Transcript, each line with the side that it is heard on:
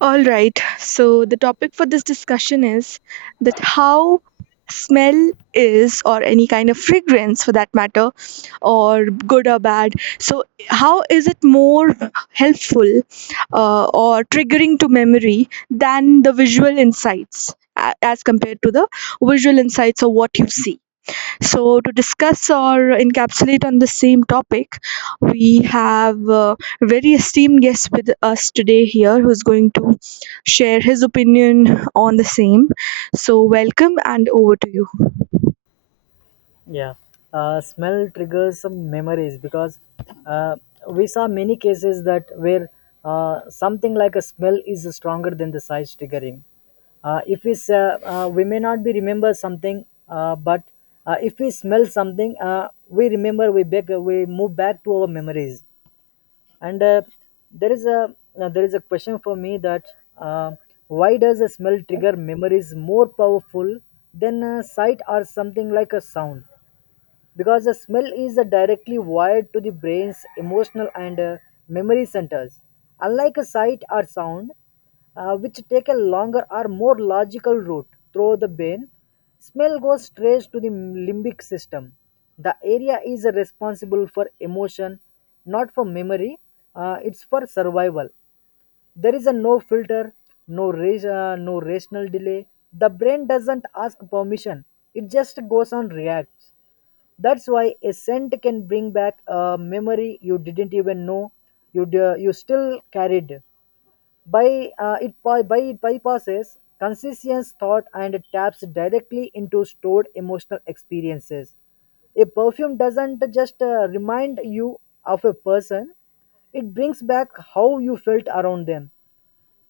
right: All right. So the topic for this discussion is that how smell is or any kind of fragrance for that matter or good or bad, so how is it more helpful or triggering to memory than the visual insights as compared to the visual insights of what you see, so to discuss or encapsulate on the same topic, we have a very esteemed guest with us today here who's going to share his opinion on the same. So, welcome and over to you.
left: Yeah, smell triggers some memories because uh, we saw many cases that where something like a smell is stronger than the size triggering. If we say, we may not be remember something, but if we smell something, we remember we move back to our memories. And there is a there is a question for me that uh, why does a smell trigger memories more powerful than a sight or something like a sound? Because the smell is directly wired to the brain's emotional and memory centers, unlike a sight or sound, which take a longer or more logical route through the brain. Smell goes straight to the limbic system, the area is responsible for emotion, not for memory. It's for survival. There is a no filter, no race, no rational delay. The brain doesn't ask permission, it just goes on reacts. That's why a scent can bring back a memory you didn't even know you still carried. By it by it bypasses conscious thought and taps directly into stored emotional experiences. A perfume doesn't just remind you of a person; it brings back how you felt around them.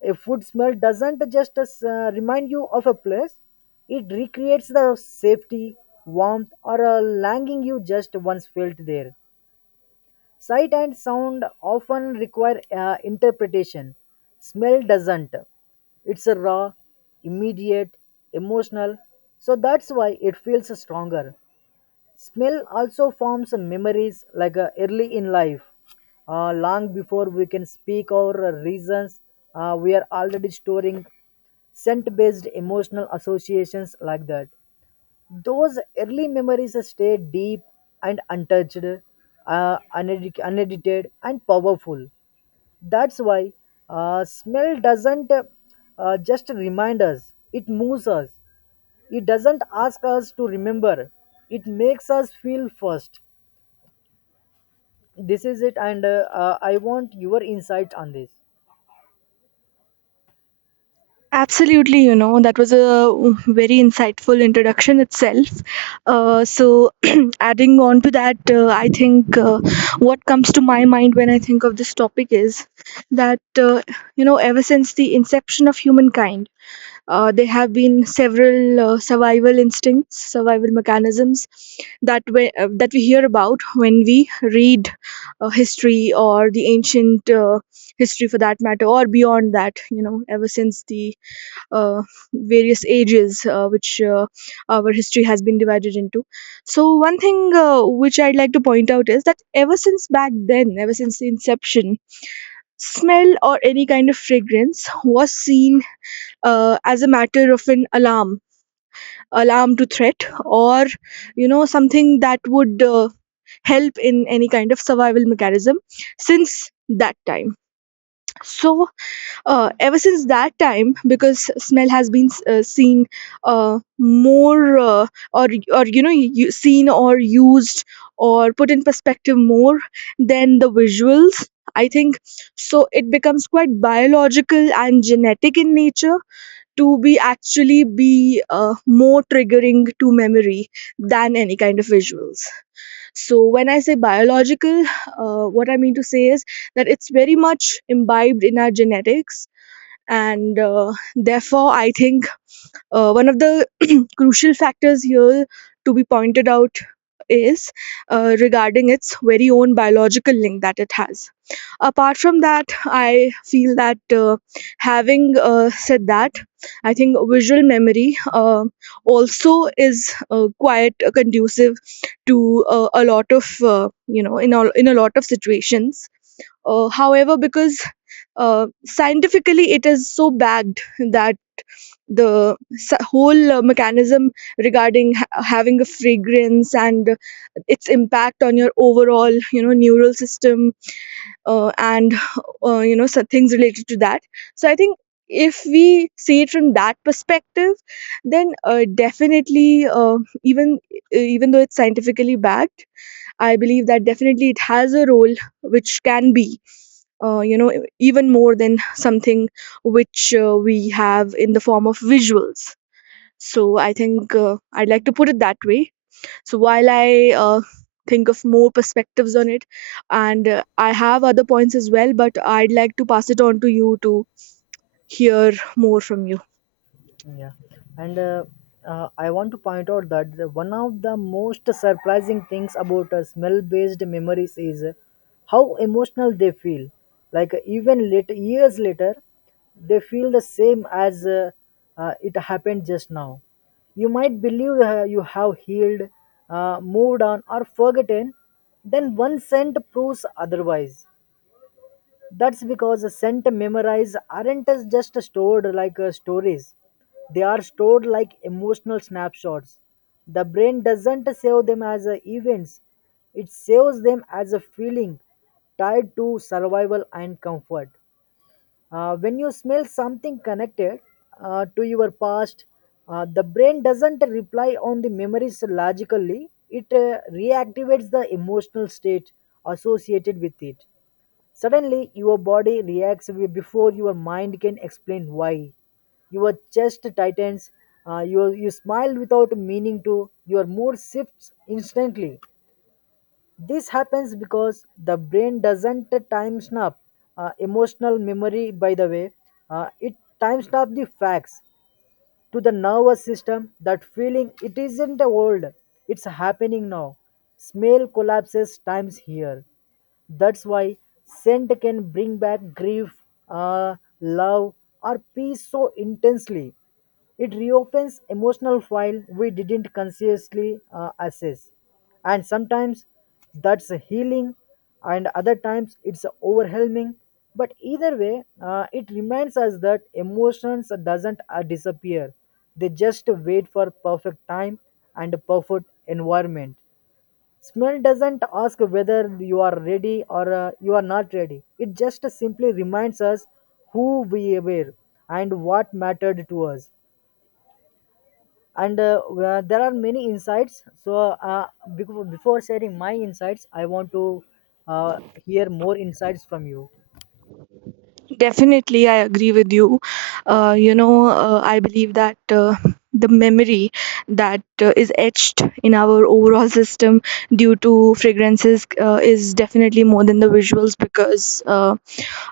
left: A food smell doesn't just remind you of a place, it recreates the safety, warmth, or a longing you just once felt there. Sight and sound often require interpretation. Smell doesn't. It's a raw, immediate, emotional, so that's why it feels stronger. Smell also forms memories like early in life, long before we can speak our reasons. We are already storing scent-based emotional associations like that. Those early memories stay deep and untouched, unedited, and powerful. That's why smell doesn't just remind us; it moves us. It doesn't ask us to remember, it makes us feel first. This is it, and I want your insight on this.
right: Absolutely, you know, that was a very insightful introduction itself. So, adding on to that, I think what comes to my mind when I think of this topic is that, ever since the inception of humankind, there have been several survival instincts, survival mechanisms that we hear about when we read history or the ancient history for that matter, or beyond that, you know, ever since the uh, various ages which our history has been divided into. So, one thing which I'd like to point out is that ever since back then, ever since the inception, smell or any kind of fragrance was seen as a matter of an alarm to threat, or something that would help in any kind of survival mechanism since that time. So ever since that time, because smell has been seen more, or seen or used or put in perspective more than the visuals, I think. So it becomes quite biological and genetic in nature to be actually be more triggering to memory than any kind of visuals. So when I say biological, what I mean to say is that it's very much imbibed in our genetics, and therefore I think one of the crucial factors here to be pointed out is regarding its very own biological link that it has. Apart from that, I feel that, having said that, I think visual memory also is quite conducive to a lot of you know in all, in a lot of situations. However, because scientifically it is so bagged that the whole mechanism regarding having a fragrance and its impact on your overall neural system, and so things related to that. So I think if we see it from that perspective, then definitely even though it's scientifically backed, I believe that definitely it has a role which can be, uh, you know even more than something which we have in the form of visuals. So I think I'd like to put it that way. So while I think of more perspectives on it, and I have other points as well, but I'd like to pass it on to you to hear more from you.
left: Yeah, and I want to point out that one of the most surprising things about smell-based memories is how emotional they feel. Like even later, years later, they feel the same as it happened just now. You might believe you have healed, moved on, or forgotten, then one scent proves otherwise. That's because the scent memories aren't as just stored like stories. They are stored like emotional snapshots. The brain doesn't save them as events. It saves them as a feeling tied to survival and comfort. When you smell something connected to your past, the brain doesn't reply on the memories logically. It reactivates the emotional state associated with it. Suddenly, your body reacts before your mind can explain why. Your chest tightens, you smile without meaning to, your mood shifts instantly. This happens because the brain doesn't time snap emotional memory, by the way. It time snap the facts to the nervous system that feeling it isn't old, it's happening now. Smell collapses times here. That's why scent can bring back grief, love, or peace so intensely. It reopens emotional file we didn't consciously assess. And sometimes that's a healing, and other times it's overwhelming. But either way, it reminds us that emotions doesn't disappear. They just wait for perfect time and a perfect environment. Smell doesn't ask whether you are ready or you are not ready. It just simply reminds us who we were and what mattered to us. And there are many insights. So, uh, before sharing my insights, I want to hear more insights from you.
right: Definitely, I agree with you. I believe that. The memory that is etched in our overall system due to fragrances is definitely more than the visuals, because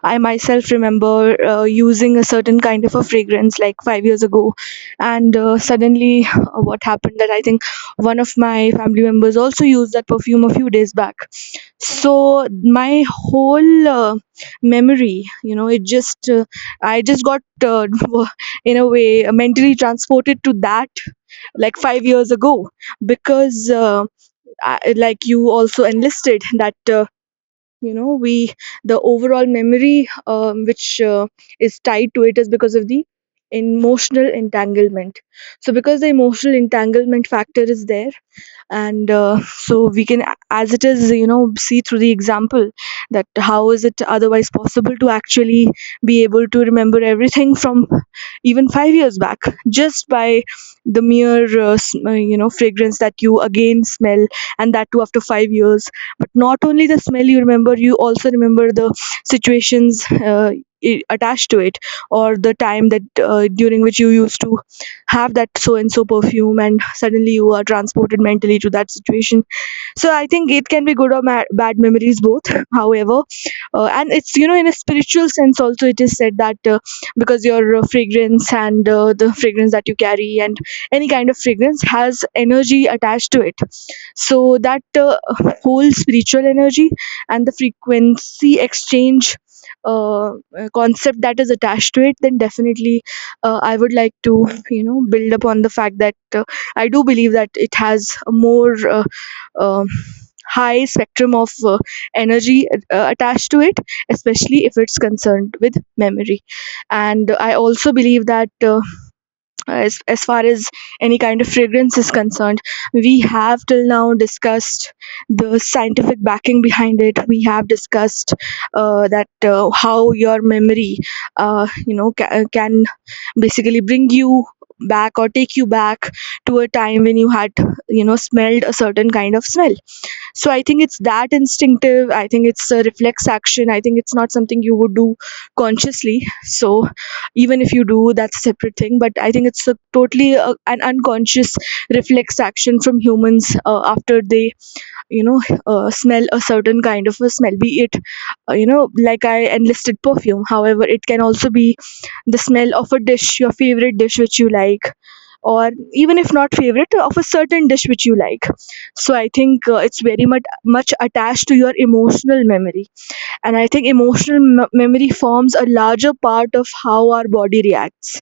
right: I myself remember using a certain kind of a fragrance like 5 years ago, and suddenly what happened that I think one of my family members also used that perfume a few days back. So my whole memory, it just I just got in a way mentally transported to that, like 5 years ago, because like you also enlisted that. You know we the overall memory, which is tied to it, is because of the emotional entanglement. So because the emotional entanglement factor is there, and so we can, as it is, see through the example that how is it otherwise possible to actually be able to remember everything from even 5 years back, just by the mere fragrance that you again smell, and that too after 5 years. But not only the smell, you remember; you also remember the situations attached to it, or the time that, during which, you used to have that so and so perfume, and suddenly you are transported mentally to that situation. So I think it can be good or bad memories, both. However, and it's, in a spiritual sense also, it is said that because your fragrance, and the fragrance that you carry, and any kind of fragrance, has energy attached to it. So that whole spiritual energy and the frequency exchange uh, concept that is attached to it, then definitely I would like to build upon the fact that, I do believe that it has more, um high spectrum of energy attached to it, especially if it's concerned with memory. And I also believe that, as far as any kind of fragrance is concerned, we have till now discussed the scientific backing behind it. We have discussed that, how your memory, can basically bring you back or take you back to a time when you had smelled a certain kind of smell. So I think it's that instinctive. I think it's a reflex action. I think it's not something you would do consciously. So even if you do, that's a separate thing. But I think it's a totally an unconscious reflex action from humans after they, you know, smell a certain kind of a smell. Be it, like I enlisted, perfume. However, it can also be the smell of a dish, your favorite dish which you like, or even if not favorite, of a certain dish which you like. So I think it's very much attached to your emotional memory, and I think emotional memory forms a larger part of how our body reacts,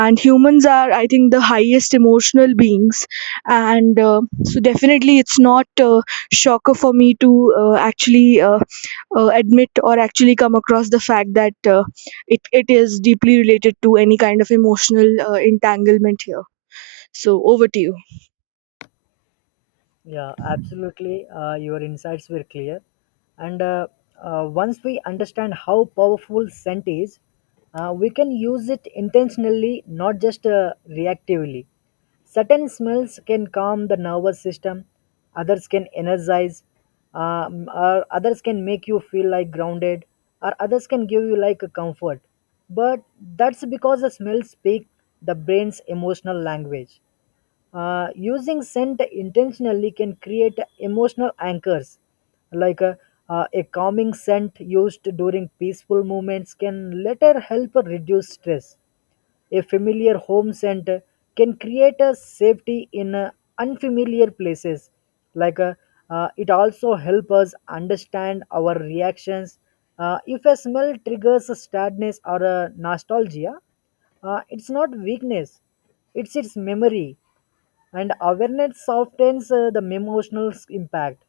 right: and humans are, I think, the highest emotional beings. And so definitely it's not a shocker for me to actually admit, or actually come across the fact that it is deeply related to any kind of emotional entanglement here. So over to you.
left: Yeah, absolutely. Your insights were clear. And once we understand how powerful scent is, we can use it intentionally, not just reactively. Certain smells can calm the nervous system, others can energize, or others can make you feel like grounded, or others can give you like a comfort. But that's because the smells speak the brain's emotional language. Using scent intentionally can create emotional anchors, like a calming scent used during peaceful moments can later help reduce stress. A familiar home center can create a safety in unfamiliar places. like uh, it also helps us understand our reactions. If a smell triggers a sadness or a nostalgia, it's not weakness, it's its memory, and awareness softens the emotional impact.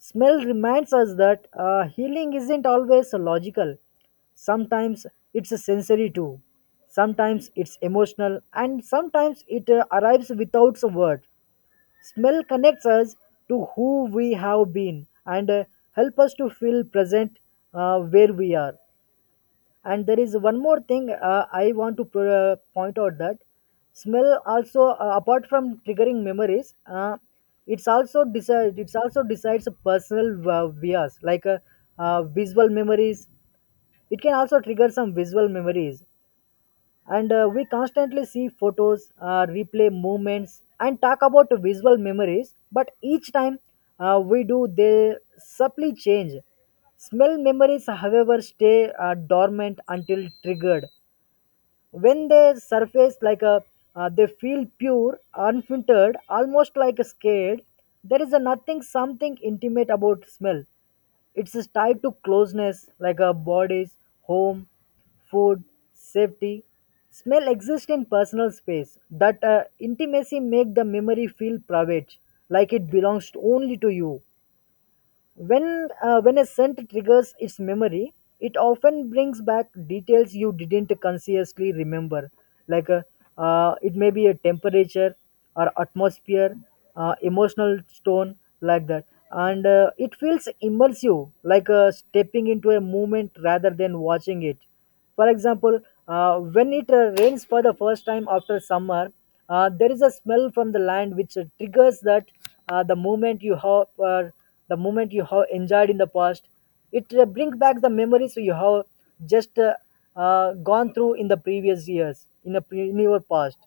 left: Smell reminds us that healing isn't always logical. Sometimes it's a sensory too. Sometimes it's emotional, and sometimes it arrives without a word. Smell connects us to who we have been, and help us to feel present where we are. And there is one more thing I want to point out that smell also, apart from triggering memories, it's also decides a personal bias like visual memories. It can also trigger some visual memories. And we constantly see photos, replay movements and talk about visual memories, but each time we do they subtly change. Smell memories however stay dormant until triggered. When they surface like a, they feel pure, unfiltered, almost like scared. There is a nothing something intimate about smell. It's is tied to closeness like a body's, home, food, safety. Smell exists in personal space. That intimacy make the memory feel private, like it belongs only to you. When when a scent triggers its memory, it often brings back details you didn't consciously remember, like it may be a temperature or atmosphere, emotional tone, like that. And it feels immersive, like stepping into a moment rather than watching it. For example, when it rains for the first time after summer, there is a smell from the land which triggers that. uh, the moment you have uh, the moment you have enjoyed in the past. It brings back the memories you have just gone through in the previous years in your past.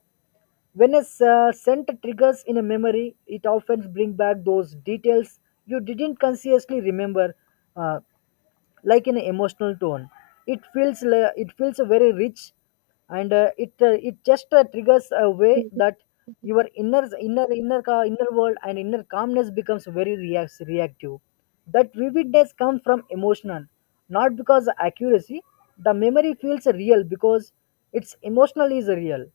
left: When a scent triggers in a memory, it often brings back those details you didn't consciously remember. Uh, like an emotional tone. It feels very rich, and it just triggers a way that your inner inner world and inner calmness becomes very reactive. That vividness comes from emotional, not because accuracy. The memory feels real because its emotional is real,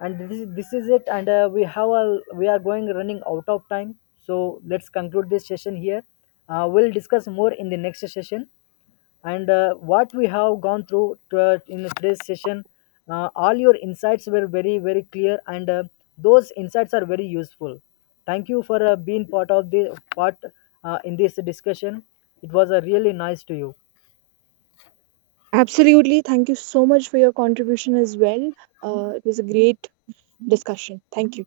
left: and this is it. And we are going running out of time, so let's conclude this session here. We'll discuss more in the next session. And what we have gone through in today's session, all your insights were very very clear, and those insights are very useful. Thank you for being part of the part in this discussion. It was really nice to you.
right: Absolutely. Thank you so much for your contribution as well. It was a great discussion. Thank you.